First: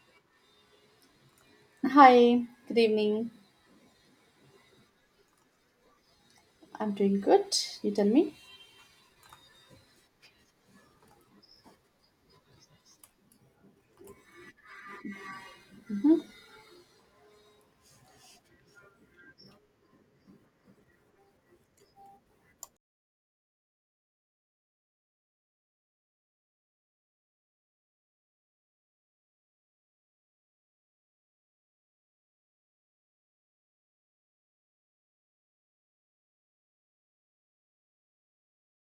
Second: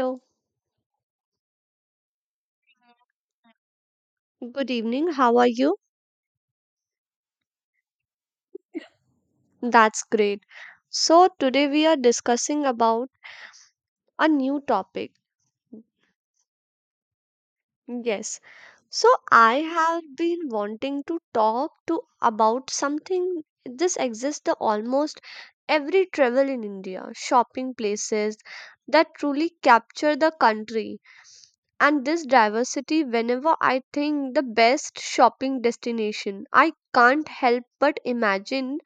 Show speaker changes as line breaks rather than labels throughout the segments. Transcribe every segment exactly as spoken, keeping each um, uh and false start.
Hello,
Hi, good evening.
good evening. How are you?
I'm doing good. You tell me.
That's great. So, today we are discussing about a new topic. Yes. So, I have been wanting to talk to about something this exists the almost every travel in India, shopping places that truly capture the country and this diversity whenever I think the best shopping destination. I can't help but imagine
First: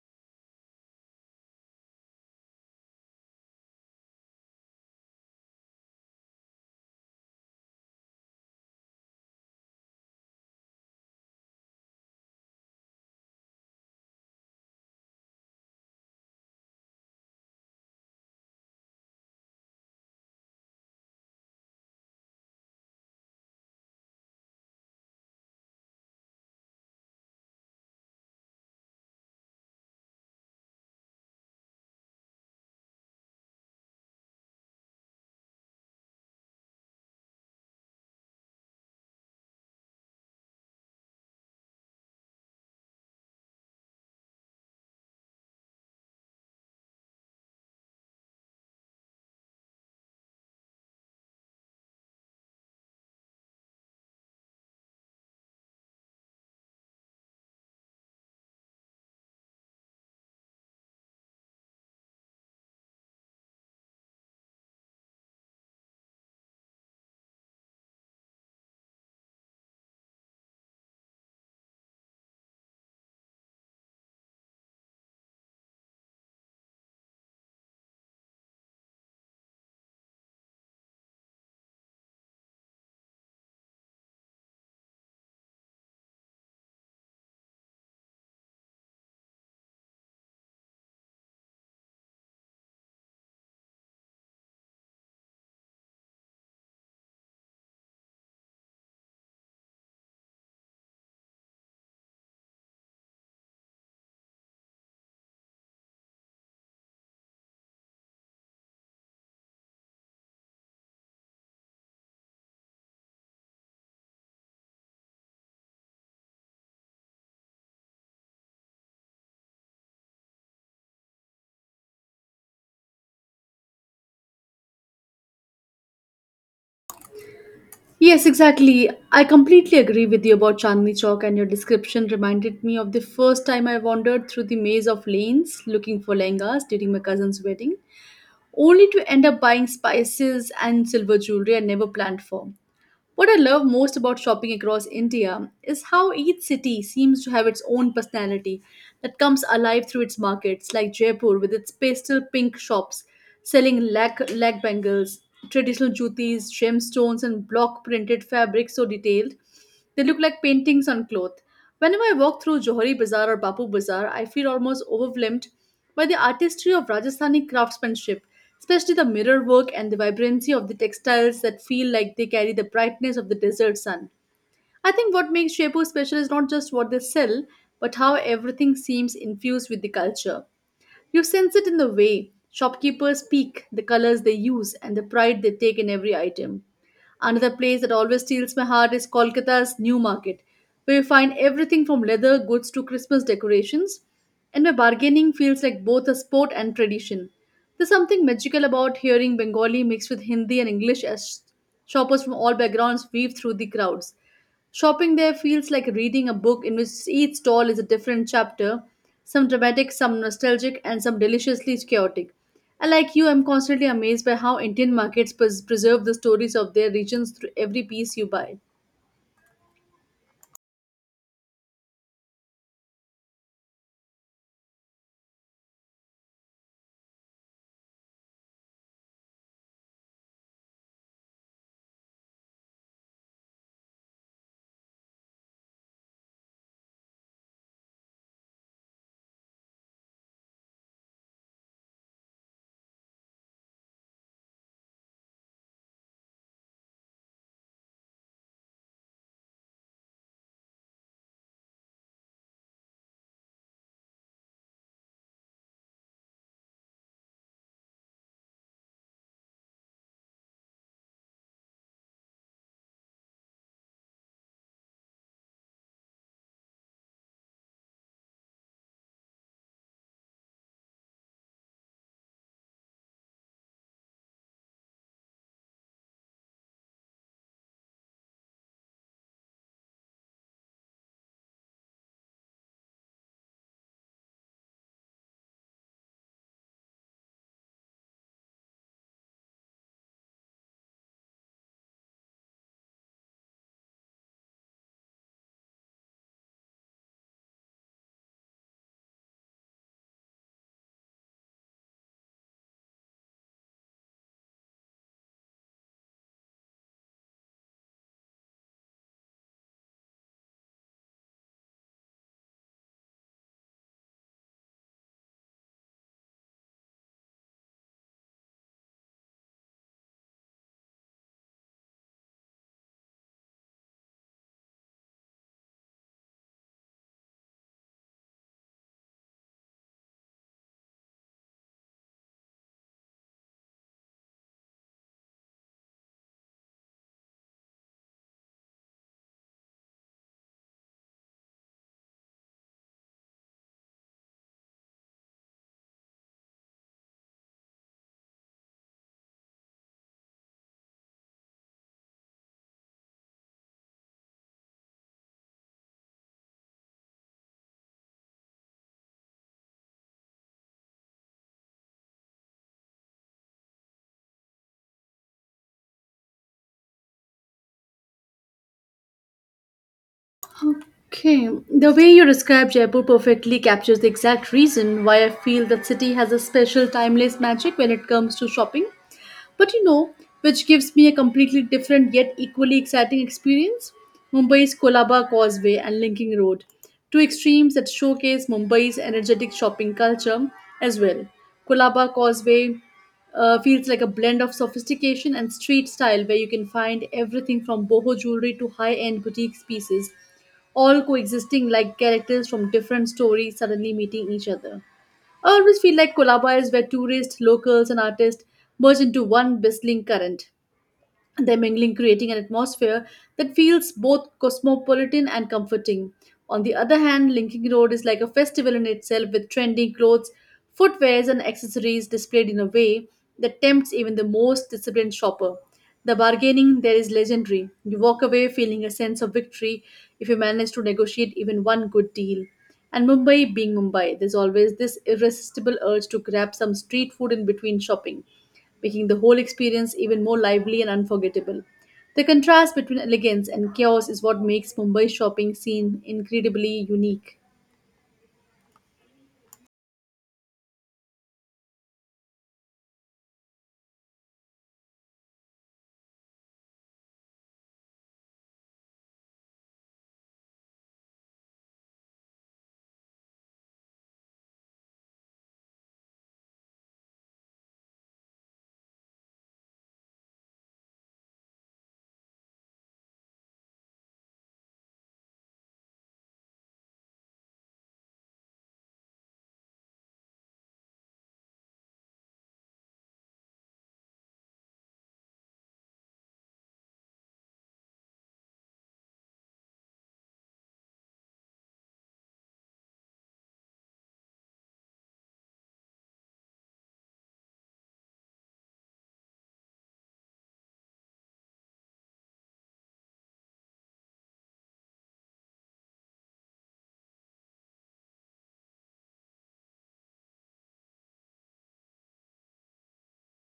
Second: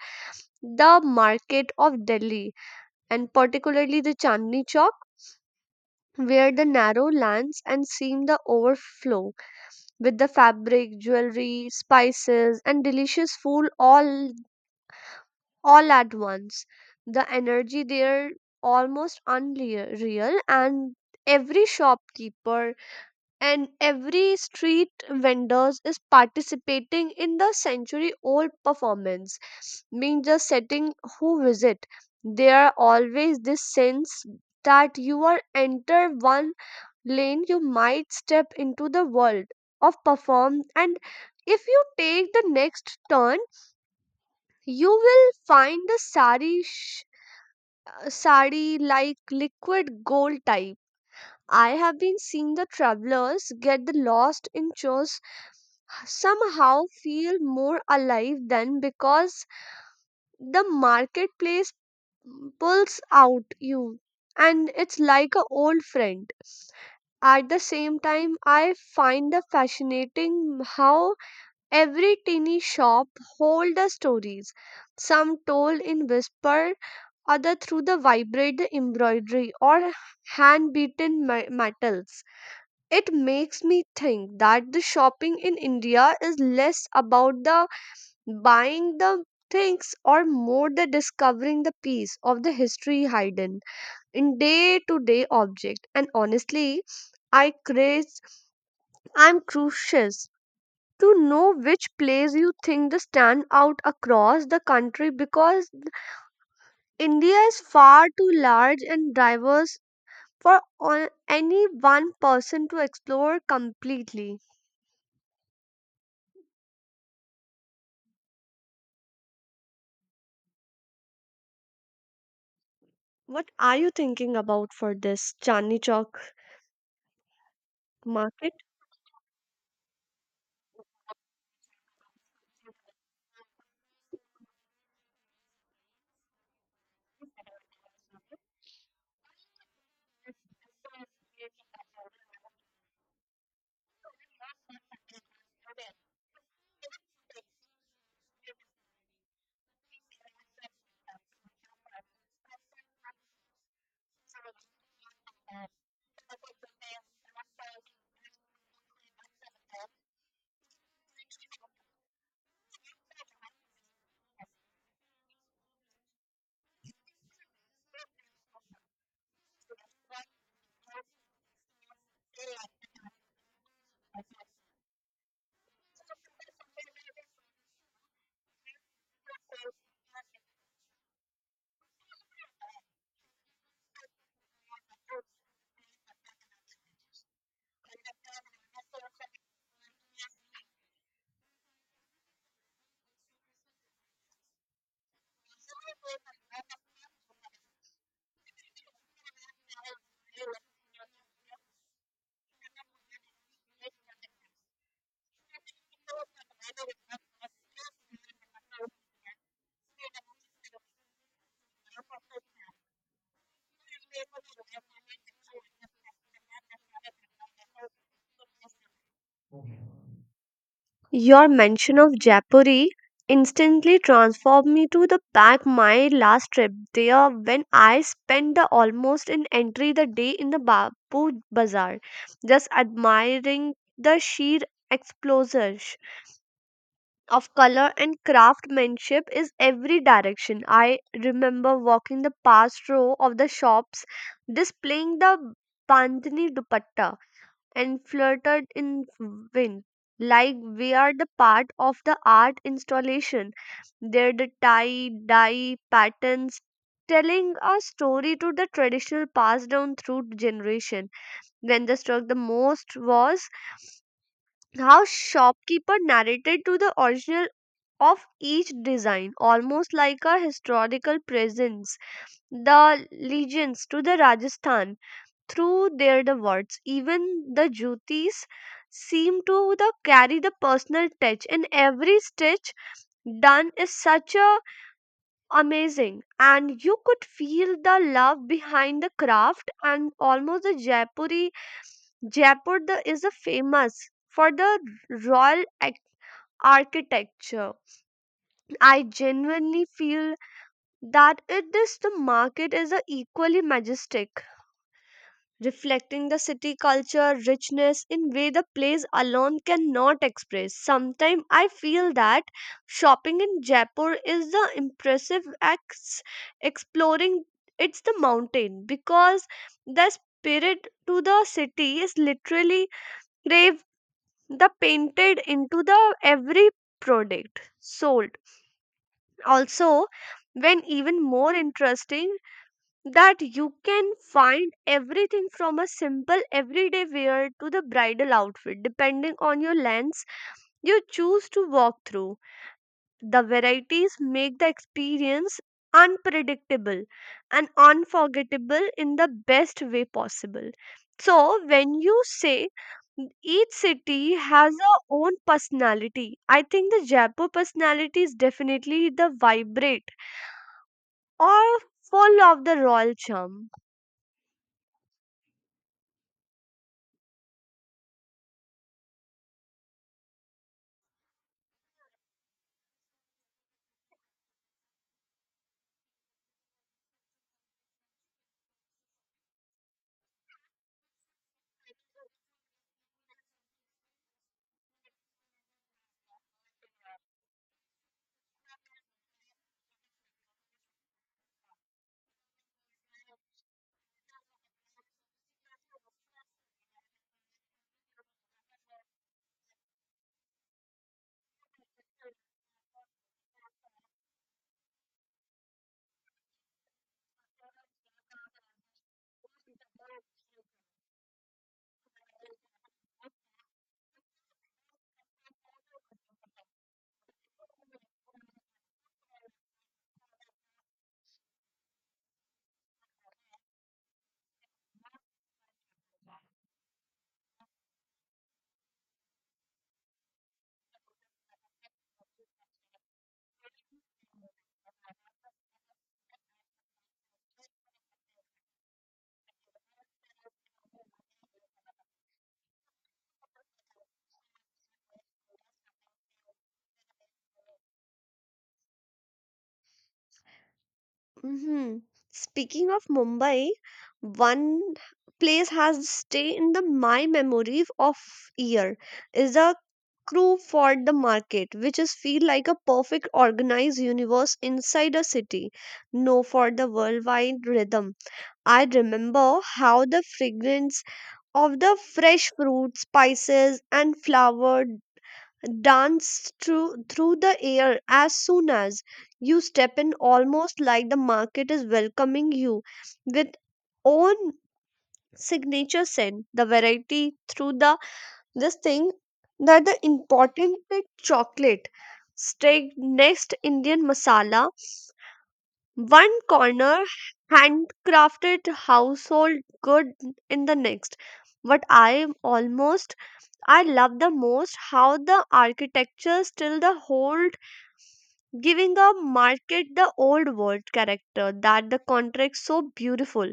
the market of Delhi and particularly the Chandni Chowk, where the narrow lands and seem the overflow with the fabric, jewelry, spices, and delicious food all all at once. The energy there almost unreal, and every shopkeeper and every street vendors is participating in the century old performance mean just setting who visit there are always this sense that you are enter one lane you might step into the world of perform, and if you take the next turn you will find the sari sh- uh, sari like liquid gold type. I have been seeing the travelers get the lost in chores somehow feel more alive than because the marketplace pulls out you and it's like a old friend. At the same time I find the fascinating how every tiny shop hold the stories, some told in whisper, other through the vibrate the embroidery or hand beaten metals. It makes me think that the shopping in India is less about the buying the things or more the discovering the piece of the history hidden in day to day object. And honestly, I craze I'm curious to know which place you think the stand out across the country, because India is far too large and diverse for on- any one person to explore completely. What are you thinking about for this Chandni Chowk
Yes,
market?
exactly. I completely agree with you about Chandni Chowk, and your description reminded me of the first time I wandered through the maze of lanes looking for lehengas during my cousin's wedding, only to end up buying spices and silver jewelry I never planned for. What I love most about shopping across India is how each city seems to have its own personality that comes alive through its markets, like Jaipur with its pastel pink shops selling lag, lag bangles, traditional jutis, gemstones, and block printed fabrics so detailed. They look like paintings on cloth. Whenever I walk through Johari Bazaar or Bapu Bazaar, I feel almost overwhelmed by the artistry of Rajasthani craftsmanship, especially the mirror work and the vibrancy of the textiles that feel like they carry the brightness of the desert sun. I think what makes Jaipur special is not just what they sell, but how everything seems infused with the culture. You sense it in the way shopkeepers speak, the colors they use, and the pride they take in every item. Another place that always steals my heart is Kolkata's New Market, where you find everything from leather goods to Christmas decorations, and where bargaining feels like both a sport and tradition. There's something magical about hearing Bengali mixed with Hindi and English as shoppers from all backgrounds weave through the crowds. Shopping there feels like reading a book in which each stall is a different chapter, some dramatic, some nostalgic, and some deliciously chaotic. And like you, I'm constantly amazed by how Indian markets pres- preserve the stories of their regions through every piece you buy.
Your mention of Jaipuri instantly transformed me to the back my last trip there when I spent the almost an entry the day in the Bapu Bazaar, just admiring the sheer explosion of color and craftsmanship is every direction. I remember walking the past row of the shops displaying the Bandhani dupatta and fluttered in wind like we are the part of the art installation. They're the tie dye patterns telling a story to the traditional passed down through generation. When the struck the most was how shopkeeper narrated to the original of each design almost like a historical presence the legends to the Rajasthan through their the words. Even the jutis seem to the carry the personal touch, and every stitch done is such a amazing. And you could feel the love behind the craft, and almost the Jaipuri Jaipur the, is a famous for the royal ac- architecture. I genuinely feel that it is the market is a equally majestic, reflecting the city culture richness in way the place alone cannot express. Sometimes I feel that shopping in Jaipur is the impressive acts, exploring it's the mountain, because the spirit to the city is literally grave the painted into the every product sold. Also, when even more interesting that you can find everything from a simple everyday wear to the bridal outfit depending on your lens you choose to walk through. The varieties make the experience unpredictable and unforgettable in the best way possible. So, when you say each city has a own personality, I think the Jaipur personality is definitely the vibrant or full of the royal charm.
Okay, the way you describe Jaipur perfectly captures the exact reason why I feel that city has a special timeless magic when it comes to shopping. But you know, which gives me a completely different yet equally exciting experience Mumbai's Kolaba Causeway and Linking Road, two extremes that showcase Mumbai's energetic shopping culture as well. Kolaba Causeway uh, feels like a blend of sophistication and street style where you can find everything from boho jewelry to high end boutique pieces, all coexisting like characters from different stories suddenly meeting each other. I always feel like Colaba is where tourists, locals, and artists merge into one bustling current. They're mingling, creating an atmosphere that feels both cosmopolitan and comforting. On the other hand, Linking Road is like a festival in itself with trendy clothes, footwears, and accessories displayed in a way that tempts even the most disciplined shopper. The bargaining there is legendary. You walk away feeling a sense of victory if you manage to negotiate even one good deal. And Mumbai being Mumbai, there's always this irresistible urge to grab some street food in between shopping making the whole experience even more lively and unforgettable. The contrast between elegance and chaos is what makes Mumbai's shopping scene incredibly unique.
Hmm. Speaking of Mumbai, one place has stay in the my memory of year is the crew for the market, which is feel like a perfect organized universe inside a city. No, for the worldwide rhythm. I remember how the fragrance of the fresh fruit, spices, and flower dance through through the air as soon as you step in, almost like the market is welcoming you with own signature scent, the variety through the this thing that the important bit chocolate steak next indian masala one corner handcrafted household good in the next. What I am almost, I love the most how the architecture still the whole, giving a market the old world character that the contract so beautiful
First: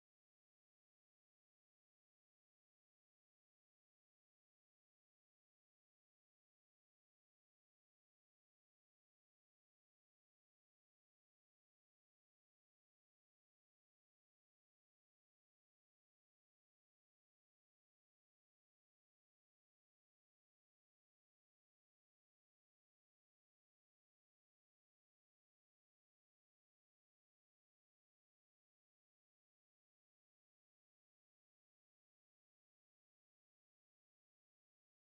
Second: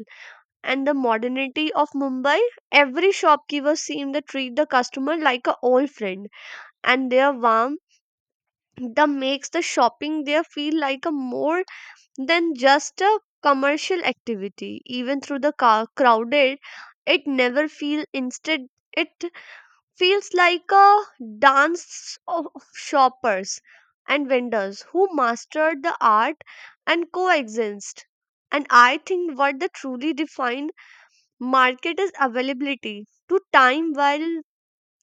and the modernity of Mumbai. Every shopkeeper seemed to treat the customer like a old friend, and their warmth that makes the shopping there feel like a more than just a commercial activity. Even through the ca- crowded it never feel instead, it feels like a dance of of shoppers and vendors who mastered the art and coexist. And I think what the truly defined market is availability to time while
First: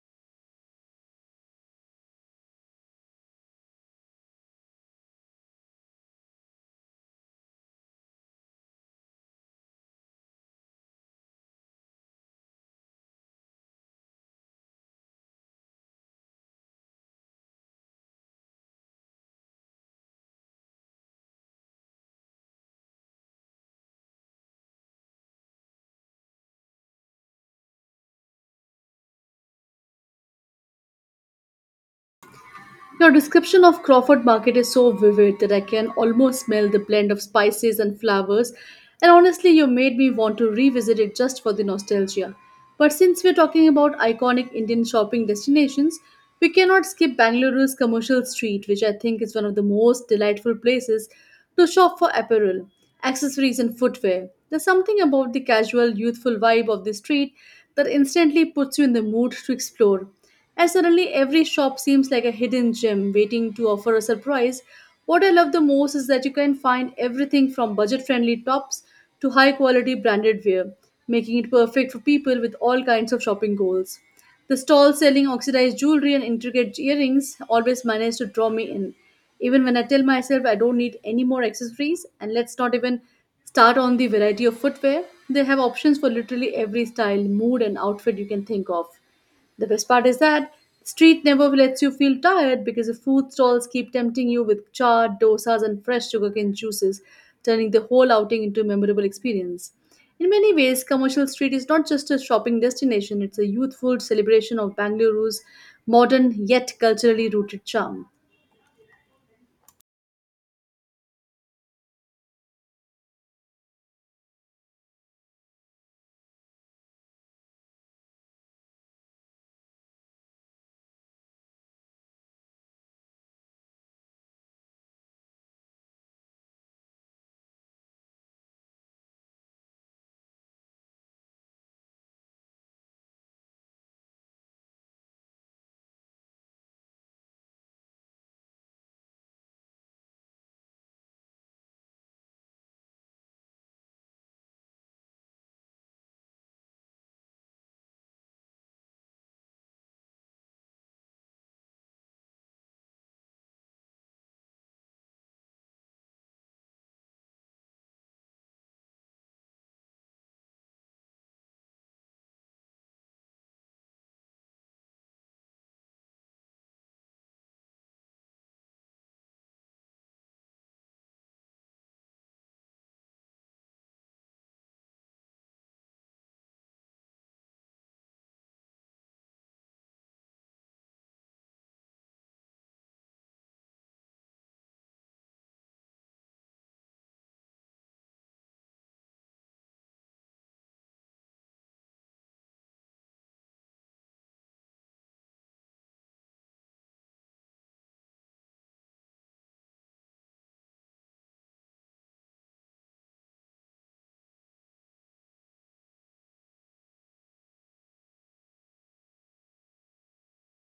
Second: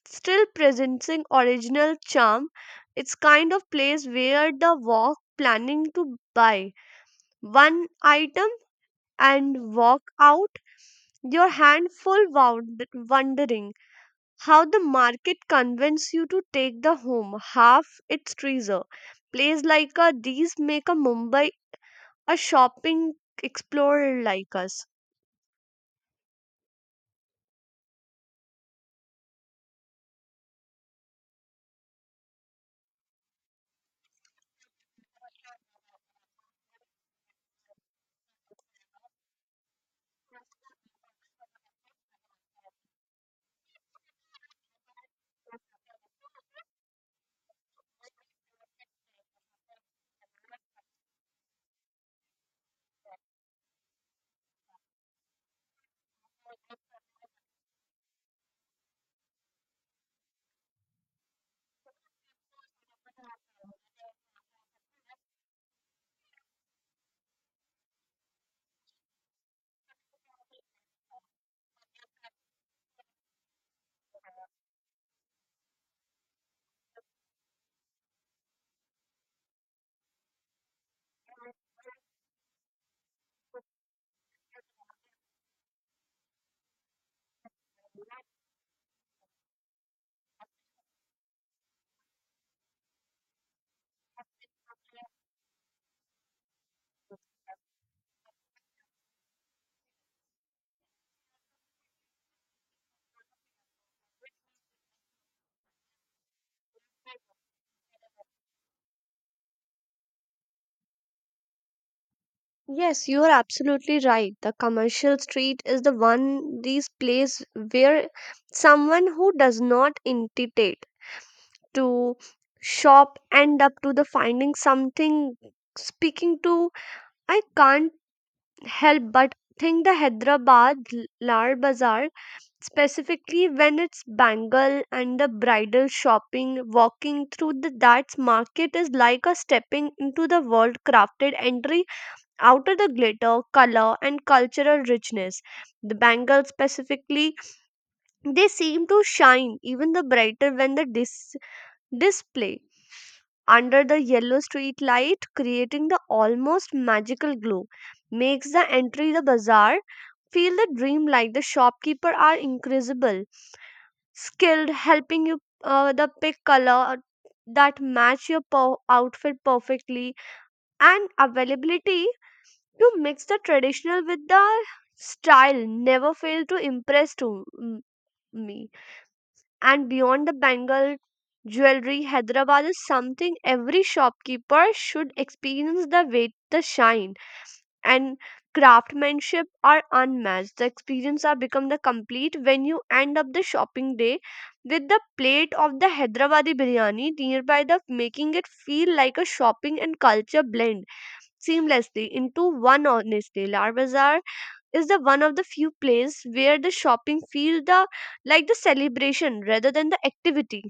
still presenting original charm. It's kind of place where the walk planning to buy one item and walk out your hand full wound- wondering how the market convinces you to take the home half its treasure. Place like a, these make a Mumbai a shopping explorer like us.
Your description of Crawford Market is so vivid that I can almost smell the blend of spices and flowers, and honestly, you made me want to revisit it just for the nostalgia. But since we're talking about iconic Indian shopping destinations, we cannot skip Bangaluru's commercial street, which I think is one of the most delightful places to shop for apparel, accessories, and footwear. There's something about the casual, youthful vibe of the street that instantly puts you in the mood to explore. And suddenly, every shop seems like a hidden gem waiting to offer a surprise. What I love the most is that you can find everything from budget friendly tops to high quality branded wear, making it perfect for people with all kinds of shopping goals. The stalls selling oxidized jewelry and intricate earrings always manage to draw me in, even when I tell myself I don't need any more accessories. And let's not even start on the variety of footwear. They have options for literally every style, mood, and outfit you can think of. The best part is that street never lets you feel tired because the food stalls keep tempting you with chaat, dosas, and fresh sugarcane juices, turning the whole outing into a memorable experience. In many ways, commercial street is not just a shopping destination, it's a youthful celebration of Bengaluru's modern yet culturally rooted charm.
Yes, you are absolutely right. The commercial street is the one these place where someone who does not intitulate to shop end up to the finding something speaking to. I can't help but think the Hyderabad Lar Bazaar, specifically when it's bangle and the bridal shopping, walking through the that market is like a stepping into the world crafted entry out of the glitter color and cultural richness. The bangles specifically, they seem to shine even the brighter when the dis- display under the yellow street light, creating the almost magical glow makes the entry the bazaar feel the dream. Like the shopkeeper are incredible skilled, helping you uh, the pick color that match your per- outfit perfectly, and availability to mix the traditional with the style never fail to impress to m- me. And beyond the bangle jewelry Hyderabad is something every shopkeeper should experience, the way the shine and craftsmanship are unmatched. The experience are become the complete when you end up the shopping day with the plate of the Hyderabadi biryani nearby, the making it feel like a shopping and culture blend seamlessly into one. Honestly, Lar Bazaar is the one of the few places where the shopping feel the like the celebration rather than the activity.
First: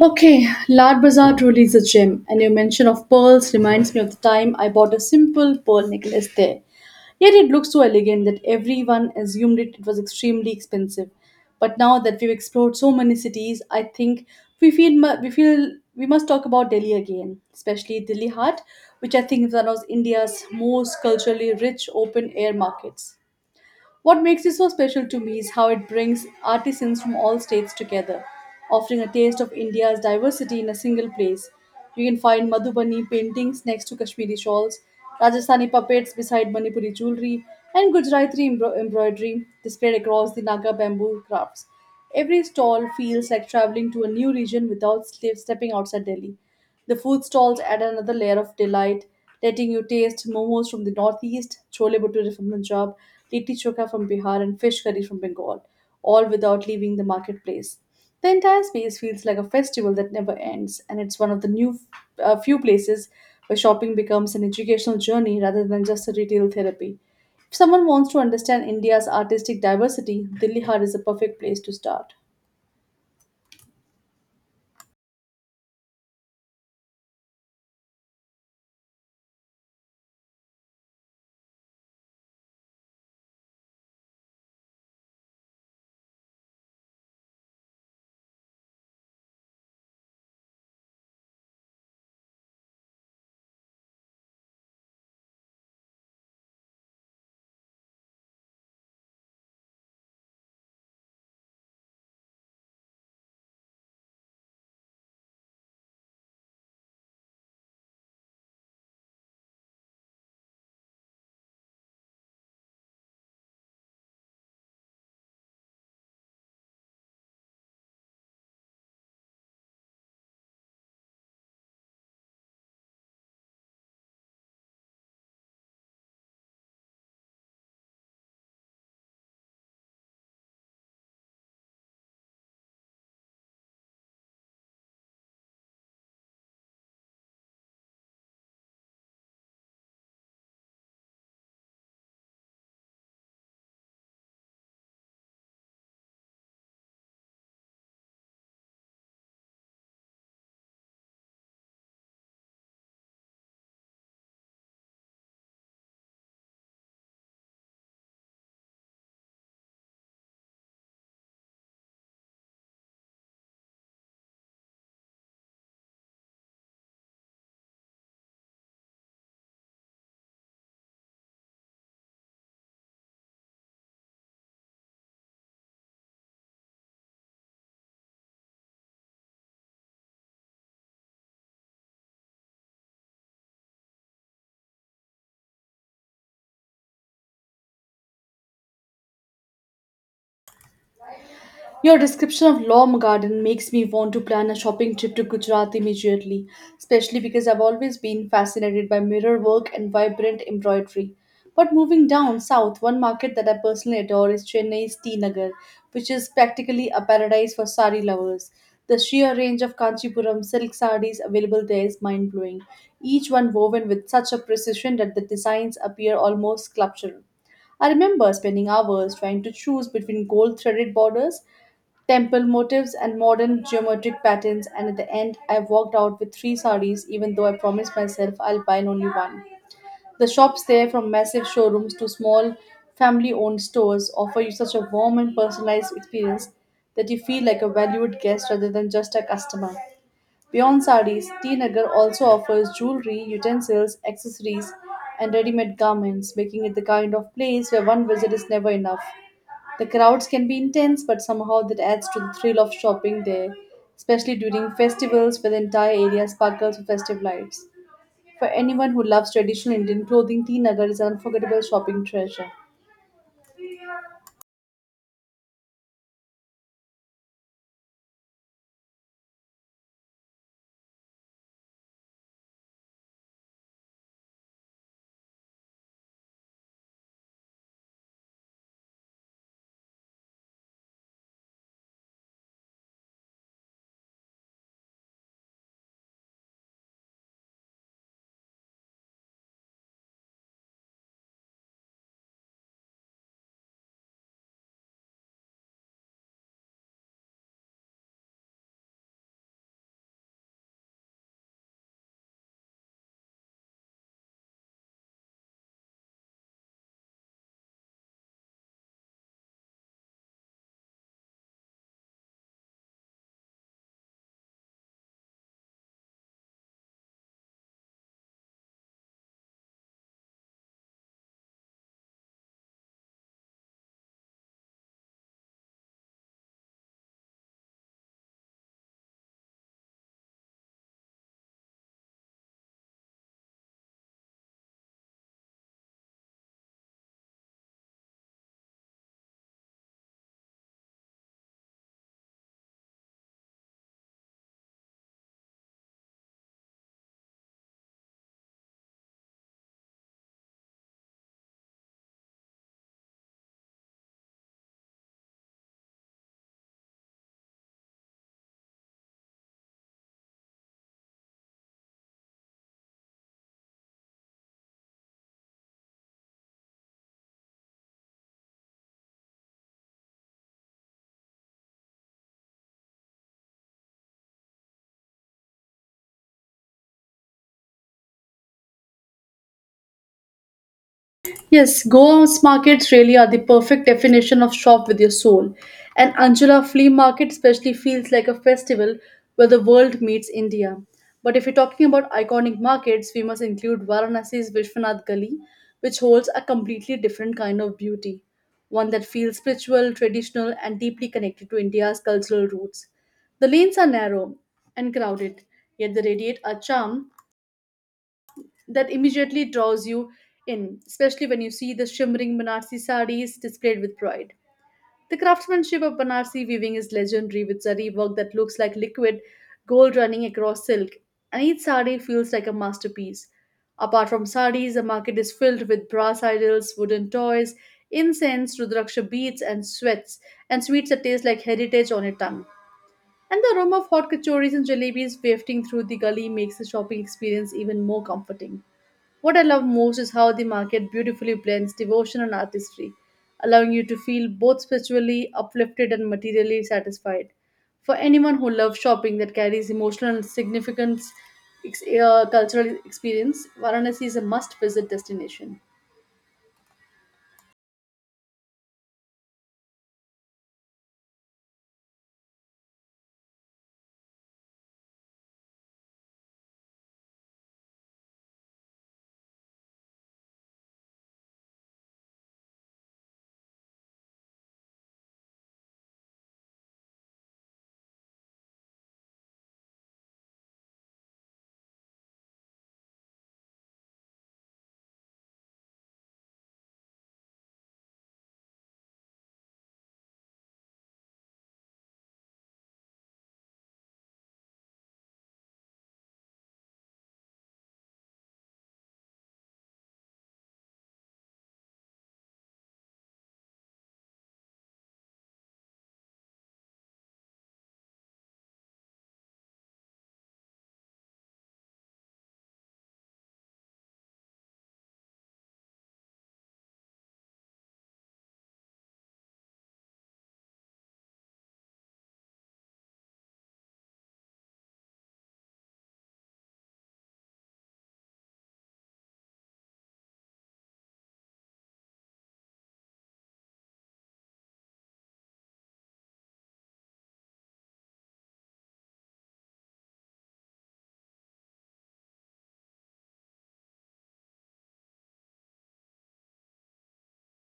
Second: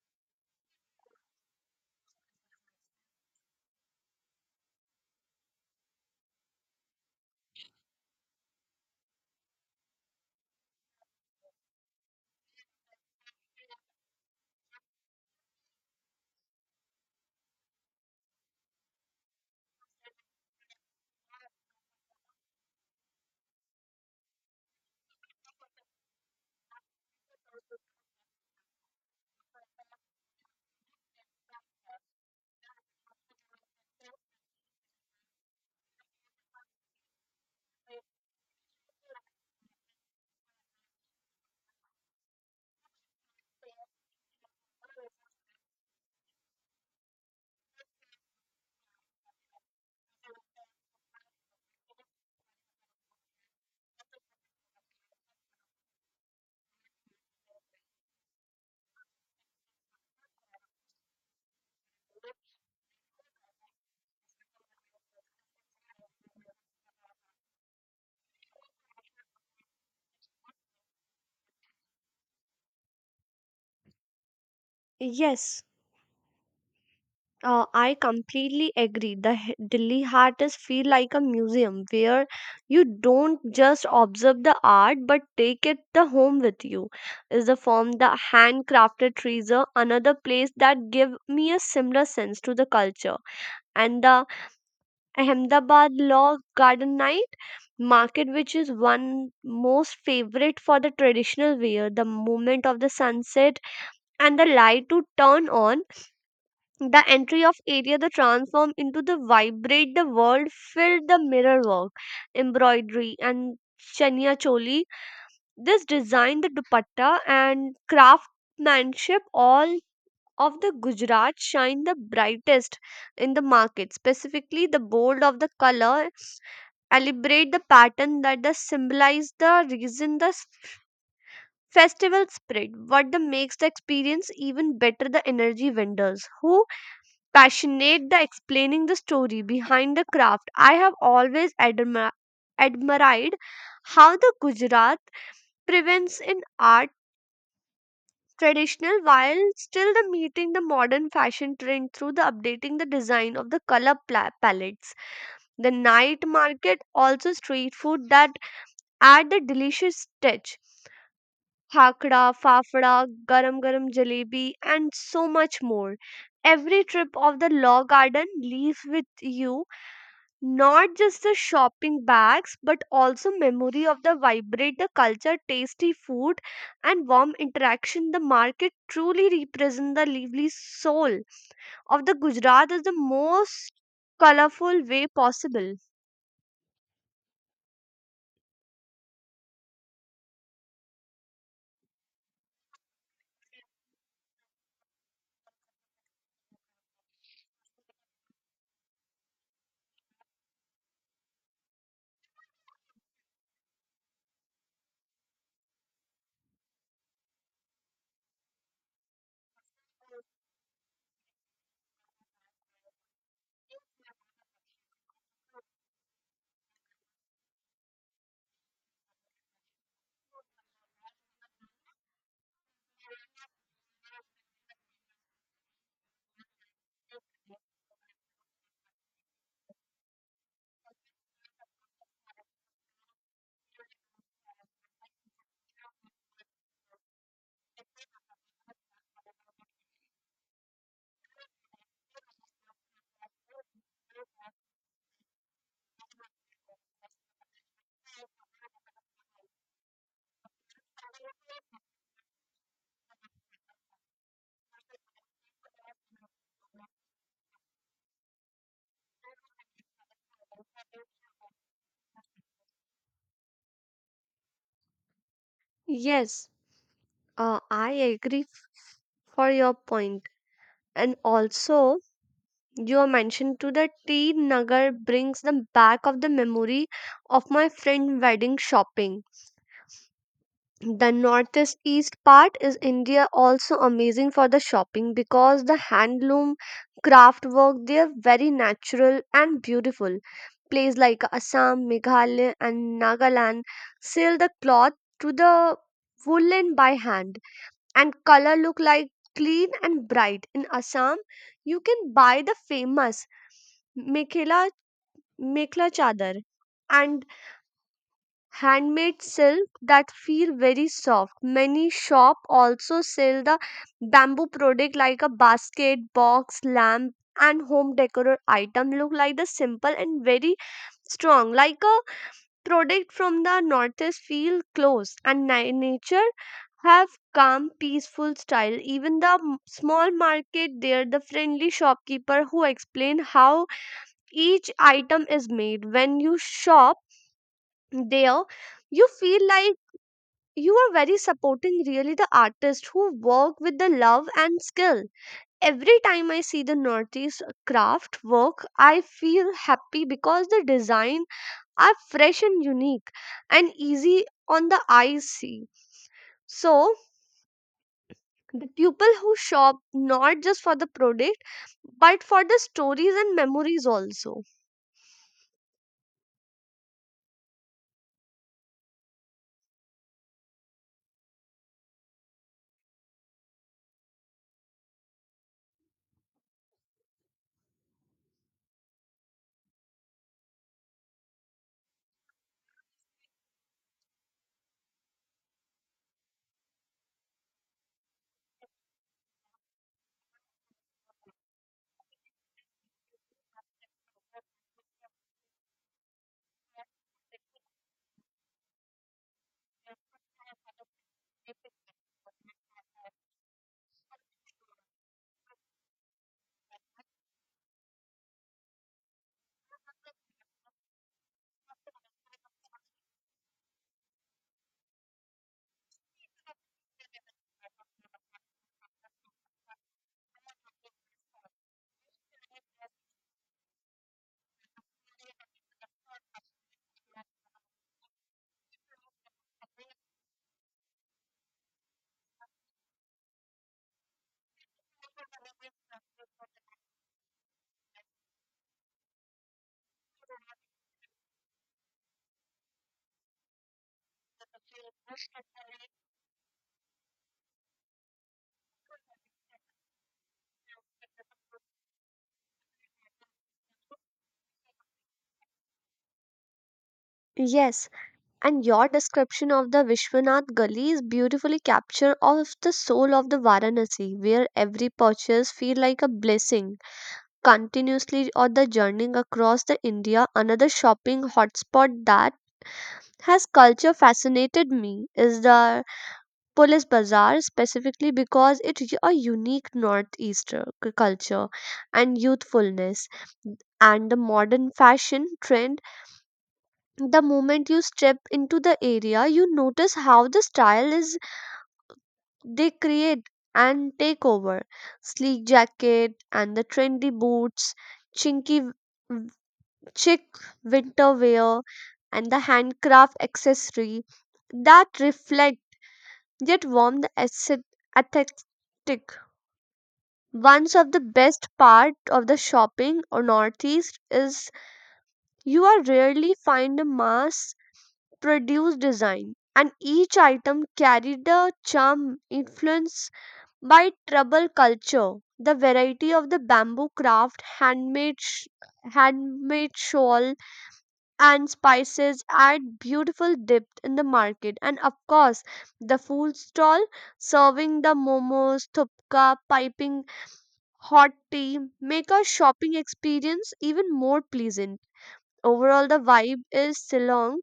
Okay, Lard Bazaar truly is a gem, and your mention of pearls reminds me of the time I bought a simple pearl necklace there. Yet it looked so elegant that everyone assumed it, it was extremely expensive. But now that we've explored so many cities, I think we feel mu- we feel we must talk about Delhi again, especially Delhi Heart, which I think is one of India's most culturally rich open air markets. What makes it so special to me is how it brings artisans from all states together, offering a taste of India's diversity in a single place. You can find Madhubani paintings next to Kashmiri shawls, Rajasthani puppets beside Manipuri jewelry, and Gujarati embro- embroidery displayed across the Naga bamboo crafts. Every stall feels like traveling to a new region without ste- stepping outside Delhi. The food stalls add another layer of delight, letting you taste momos from the northeast, chole bhature from Punjab, litti chokha from Bihar, and fish curry from Bengal, all without leaving the marketplace. The entire space feels like a festival that never ends, and it's one of the new uh, few places where shopping becomes an educational journey rather than just a retail therapy. If someone wants to understand India's artistic diversity, Dilli Hard is a perfect place to start.
Yes. Uh, I completely agree. The H- Delhi Heart is feel like a museum where you don't just observe the art but take it the home with you. Is the form the handcrafted trees are another place that give me a similar sense to the culture. And the Ahmedabad Law Garden Night market, which is one most favorite for the traditional wear, the moment of the sunset and the light to turn on, the entry of area the transform into the vibrate the world filled the mirror work, embroidery and chania choli. This design the dupatta and craftsmanship all of the Gujarat shine the brightest in the market. Specifically, the bold of the color elaborate the pattern that the symbolize the reason the s- festival spirit. What the makes the experience even better the energy vendors who passionate the explaining the story behind the craft. I have always admi- admired how the Gujarat prevents in art traditional while still the meeting the modern fashion trend through the updating the design of the color pla- palettes. The night market also street food that add the delicious touch: Hakra, fafda, garam garam jalebi, and so much more. Every trip of the law garden leaves with you not just the shopping bags, but also memory of the vibrate the culture, tasty food, and warm interaction. The market truly represents the lively soul of the Gujarat in the most colorful way possible.
Your description of Lom Garden makes me want to plan a shopping trip to Gujarat immediately, especially because I've always been fascinated by mirror work and vibrant embroidery. But moving down south, one market that I personally adore is Chennai's T Nagar, which is practically a paradise for sari lovers. The sheer range of Kanchipuram silk sarees available there is mind blowing, each one woven with such a precision that the designs appear almost sculptural. I remember spending hours trying to choose between gold threaded borders temple motifs and modern geometric patterns, and at the end I walked out with three sarees even though I promised myself I'll buy only one. The shops there, from massive showrooms to small family owned stores, offer you such a warm and personalized experience that you feel like a valued guest rather than just a customer. Beyond sarees, tinagar also offers jewelry, utensils, accessories, and ready-made garments, making it the kind of place where one visit is never enough. The crowds can be intense, but somehow that adds to the thrill of shopping there, especially during festivals where the entire area sparkles with festive lights. For anyone who loves traditional Indian clothing, T Nagar is an unforgettable shopping treasure.
Yes, uh, I agree for your point. And also, you mentioned to the tea nagar brings the back of the memory of my friend wedding shopping. The northeast east part is India also amazing for the shopping because the handloom craft work there very natural and beautiful. Places like Assam, Meghalaya and Nagaland seal the cloth to the woolen by hand, and color look like clean and bright. In Assam, you can buy the famous Mekhela Mekhla Chadar and handmade silk that feel very soft. Many shop also sell the bamboo product like a basket, box, lamp and home decor item, look like the simple and very strong. Like a product from the northeast feel close and ni- nature, have calm peaceful style. Even the m- small market there the friendly shopkeeper who explain how each item is made. When you shop there you feel like you are very supporting really the artists who work with the love and skill. Every time I see the northeast craft work I feel happy because the design are fresh and unique and easy on the eye see. So, the people who shop not just for the product but for the stories and memories also.
Yes, Goa's markets really are the perfect definition of shop with your soul. And Anjula Flea Market especially feels like a festival where the world meets India. But if we're talking about iconic markets, we must include Varanasi's Vishwanath Gali, which holds a completely different kind of beauty, one that feels spiritual, traditional, and deeply connected to India's cultural roots. The lanes are narrow and crowded, yet they radiate a charm that immediately draws you in, especially when you see the shimmering Banarsi saris displayed with pride. The craftsmanship of Banarsi weaving is legendary with zari work that looks like liquid gold running across silk, and each sari feels like a masterpiece. Apart from saris, the market is filled with brass idols, wooden toys, incense, rudraksha beads, and sweets, and sweets that taste like heritage on your tongue. And the aroma of hot kachoris and jalebis wafting through the gully makes the shopping experience even more comforting. What I love most is how the market beautifully blends devotion and artistry, allowing you to feel both spiritually uplifted and materially satisfied. For anyone who loves shopping that carries emotional significance, ex- uh, cultural experience, Varanasi is a must visit destination.
Yes. And your description of the Vishwanath Gully is beautifully capture of the soul of the Varanasi, where every purchase feel like a blessing. Continuously on the journey across the India, another shopping hotspot that has culture fascinated me is the Police Bazaar, specifically because it's a unique northeastern culture and youthfulness and the modern fashion trend. The moment you step into the area you notice how the style is they create and take over sleek jacket and the trendy boots, chinky w- chic winter wear and the handcraft accessory that reflect yet warm the aesthetic. One of the best part of the shopping or northeast is you are rarely find a mass produce design, and each item carried a charm influenced by tribal culture. The variety of the bamboo craft, handmade, sh- handmade shawl, and spices add beautiful depth in the market. And of course, the food stall serving the momos, thupka, piping hot tea make our shopping experience even more pleasant. Overall, the vibe is Ceylon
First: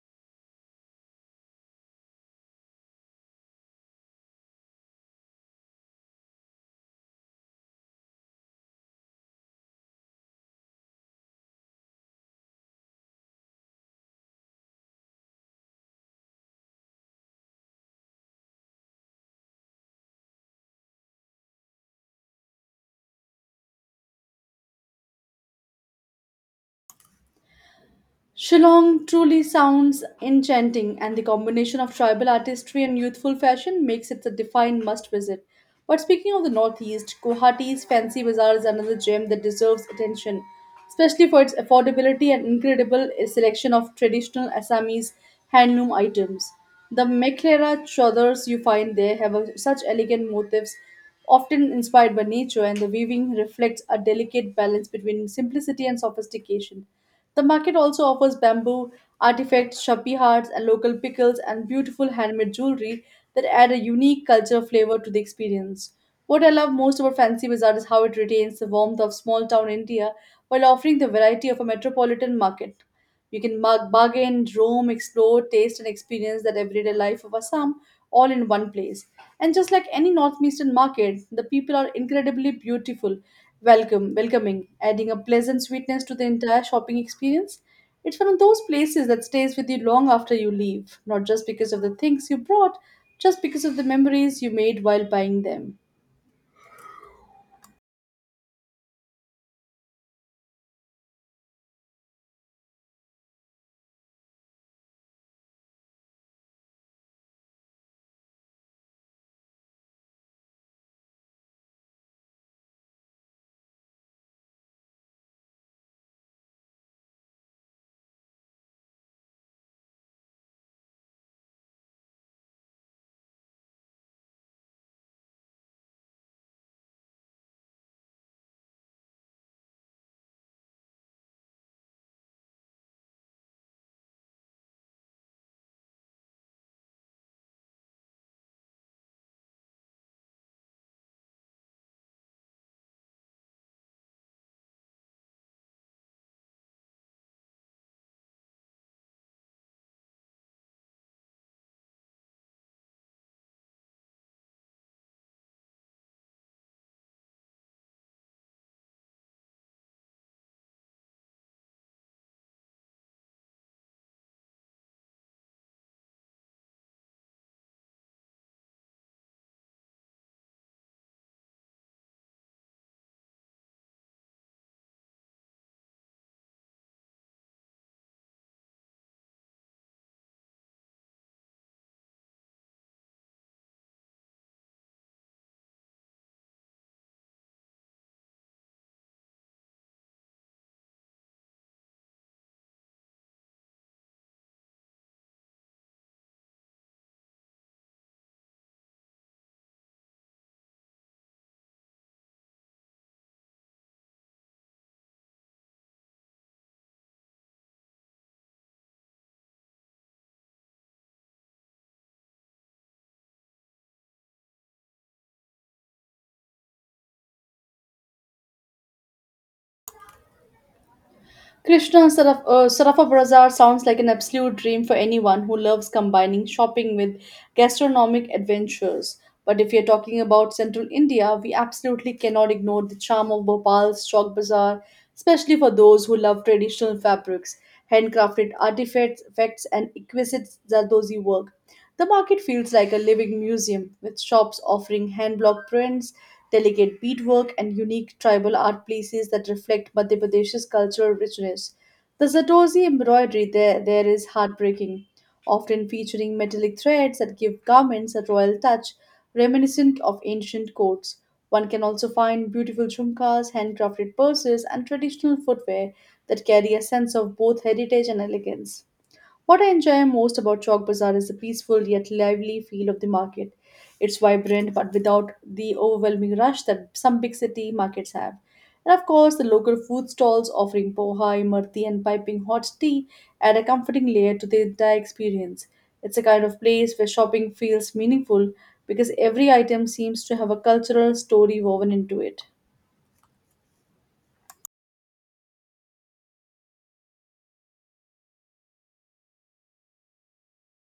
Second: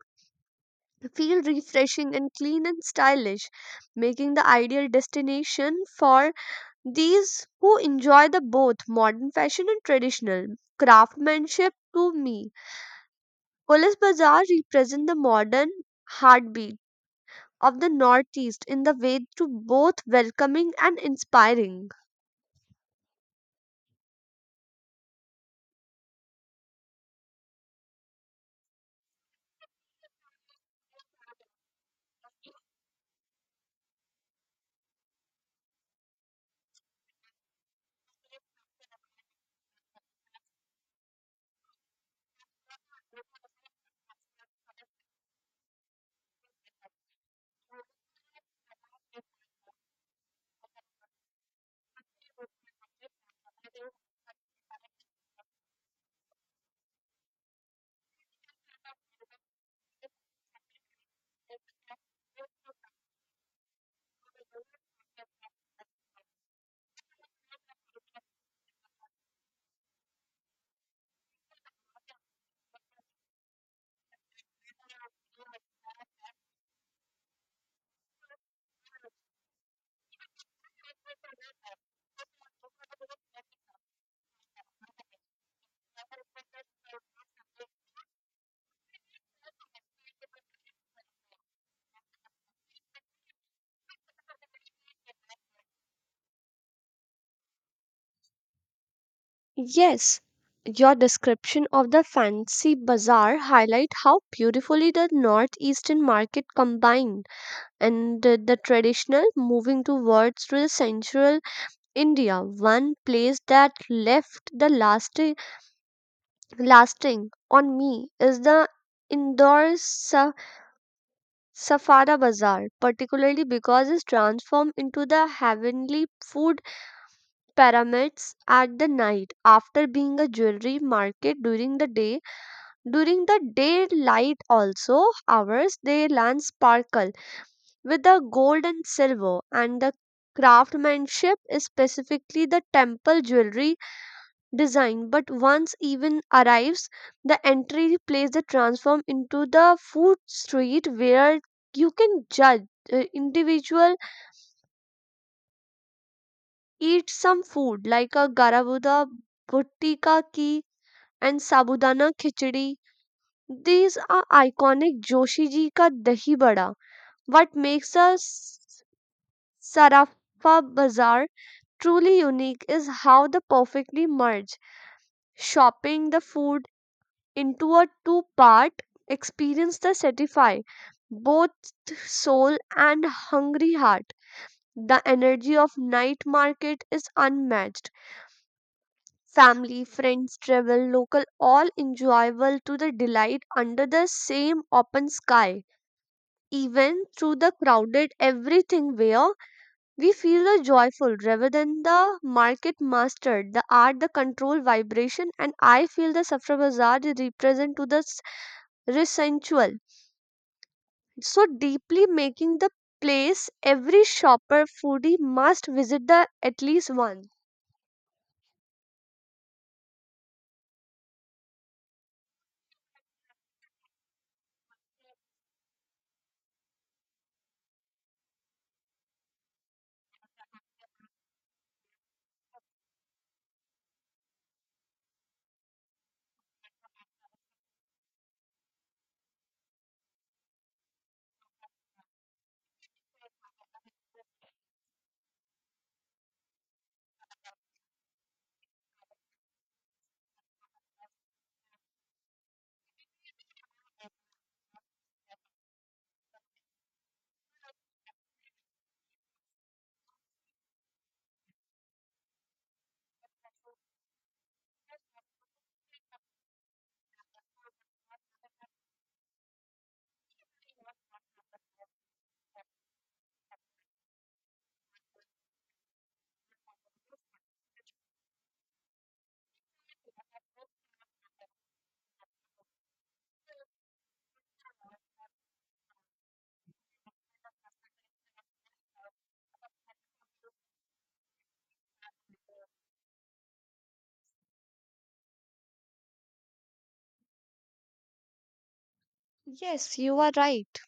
feel refreshing and clean and stylish, making the ideal destination for these who enjoy the both modern fashion and traditional craftsmanship to me. Police Bazaar represent the modern heartbeat of the Northeast in the way to both welcoming and inspiring.
Shillong truly sounds enchanting, and the combination of tribal artistry and youthful fashion makes it a defined must visit. But speaking of the Northeast, Guwahati's Fancy Bazaar is another gem that deserves attention, especially for its affordability and incredible selection of traditional Assamese handloom items. The Meklera chadors you find there have a- such elegant motifs, often inspired by nature, and the weaving reflects a delicate balance between simplicity and sophistication. The market also offers bamboo artifacts, shabby hearts, and local pickles and beautiful handmade jewelry that add a unique cultural flavor to the experience. What I love most about Fancy Bazaar is how it retains the warmth of small town India while offering the variety of a metropolitan market. You can mug, bargain, roam, explore, taste, and experience that everyday life of Assam all in one place. And just like any northeastern market, the people are incredibly beautiful, welcome, welcoming, adding a pleasant sweetness to the entire shopping experience. It's one of those places that stays with you long after you leave, not just because of the things you brought, just because of the memories you made while buying them.
Yes, your description of the fancy bazaar highlight how beautifully the northeastern market combine and the, the traditional moving towards to the central India. One place that left the lasting lasting on me is the Indore Sa- Safada Bazaar, particularly because it's transformed into the heavenly food pyramids at the night after being a jewelry market during the day. During the daylight also hours they land sparkle with the gold and silver and the craftsmanship is specifically the temple jewelry design but once even arrives the entry place the transform into the food street where you can judge uh, individual eat some food like a garavuda buttika ki and sabudana khichdi. These are iconic joshi ji ka dahi bada. What makes a s- sarafa bazaar truly unique is how they perfectly merge shopping the food into a two part experience that satisfy both soul and hungry heart. The energy of night market is unmatched. Family, friends, travel, local, all enjoyable to the delight under the same open sky. Even through the crowded everything where we feel the joyful rather than the market mastered, the art, the control vibration, and I feel the Safra Bazaar is represent to the s- rich sensual. So deeply making the place every shopper foodie must visit the at least one.
Krishna Saraf, uh, Sarafa Bazaar sounds like an absolute dream for anyone who loves combining shopping with gastronomic adventures. But if you're talking about central India, we absolutely cannot ignore the charm of Bhopal's Chowk Bazaar, especially for those who love traditional fabrics handcrafted artifacts effects, and exquisite Zardozi work. The market feels like a living museum, with shops offering hand-block prints, delicate beadwork, and unique tribal art pieces that reflect Madhya Pradesh's cultural richness. The Zardozi embroidery there, there is heartbreaking, often featuring metallic threads that give garments a royal touch reminiscent of ancient courts. One can also find beautiful jhumkas, handcrafted purses, and traditional footwear that carry a sense of both heritage and elegance. What I enjoy most about Chowk Bazaar is the peaceful yet lively feel of the market. It's vibrant but without the overwhelming rush that some big city markets have. And of course, the local food stalls offering poha, imarti, and piping hot tea add a comforting layer to the entire experience. It's a kind of place where shopping feels meaningful because every item seems to have a cultural story woven into it.
Yes, you are right.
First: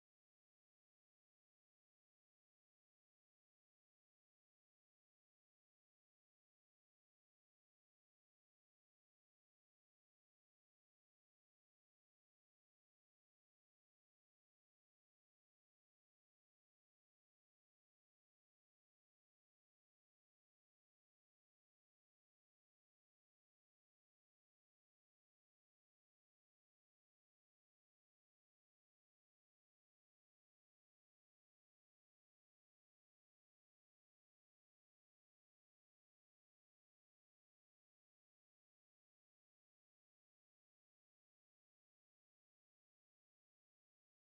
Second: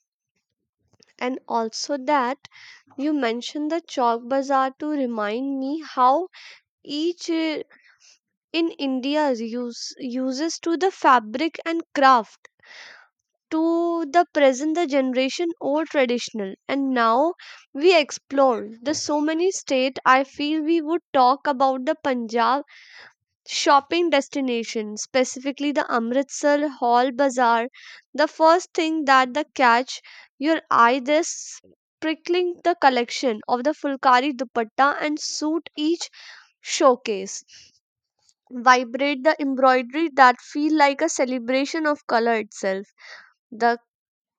And also that you mentioned the Chowk Bazaar to remind me how each uh, in India use, uses to the fabric and craft to the present the generation old, traditional and now we explore the so many state. I feel we would talk about the Punjab shopping destination specifically the Amritsar Hall Bazaar. The first thing that the catch your eye this prickling the collection of the fulkari dupatta and suit each showcase vibrate the embroidery that feel like a celebration of color itself. The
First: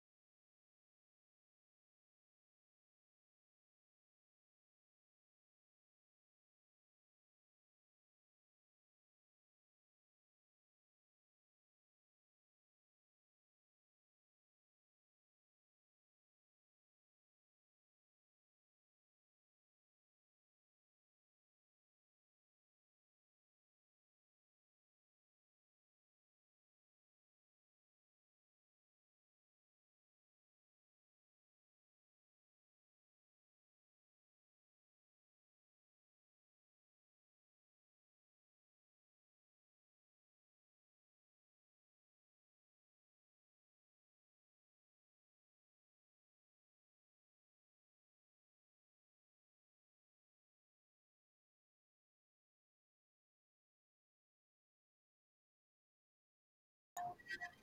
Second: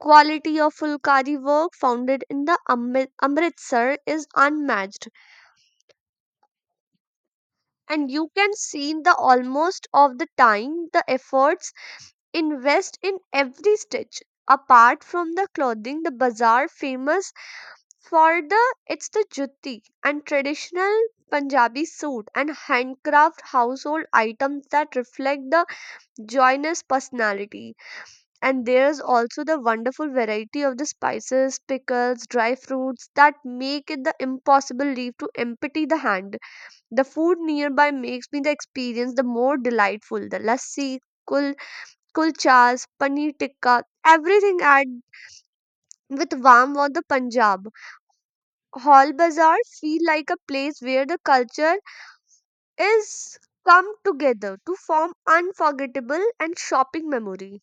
quality of Fulkari work founded in the Amrit- Amritsar is unmatched and you can see the almost of the time the efforts invest in every stitch. Apart from the clothing, the bazaar famous for the it's the jutti and traditional Punjabi suit and handcraft household items that reflect the joiner's personality. And there's also the wonderful variety of the spices, pickles, dry fruits that make it the impossible leave to empty the hand. The food nearby makes me the experience the more delightful. The lassi, kul, kulchas, paneer tikka, everything at with warm of the Punjab. Hall Bazaar feel like a place where the culture is come together to form unforgettable and shopping memory.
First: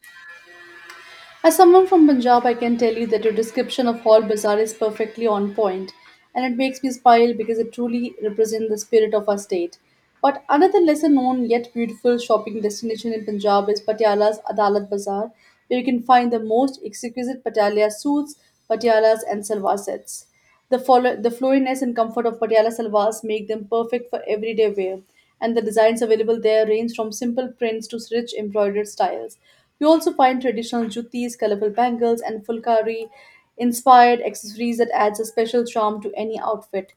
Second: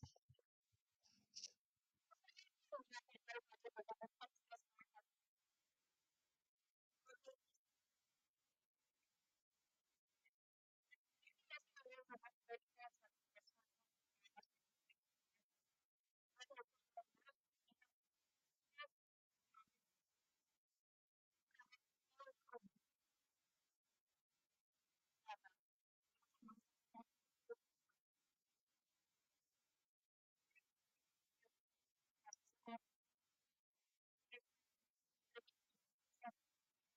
As someone from Punjab, I can tell you that your description of Hall Bazaar is perfectly on point, and it makes me smile because it truly represents the spirit of our state. But another lesser known yet beautiful shopping destination in Punjab is Patiala's Adalat Bazaar, where you can find the most exquisite Patiala suits, Patialas, and salwar sets. The, follow- the flowiness and comfort of Patiala salwars make them perfect for everyday wear, and the designs available there range from simple prints to rich embroidered styles. You also find traditional juttis, colorful bangles, and fulkari inspired accessories that adds a special charm to any outfit.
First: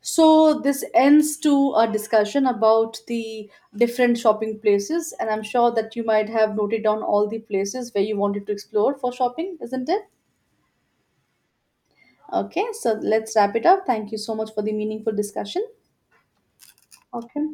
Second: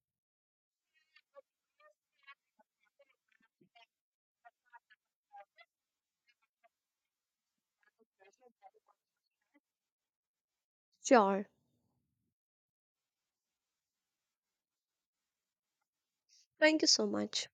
So this ends to our discussion about the different shopping places, and I'm sure that you might have noted down all the places where you wanted to explore for shopping, isn't it?
Sure.
Okay, so let's wrap it up. Thank you so much for the meaningful discussion.
Thank you so
Okay.
much.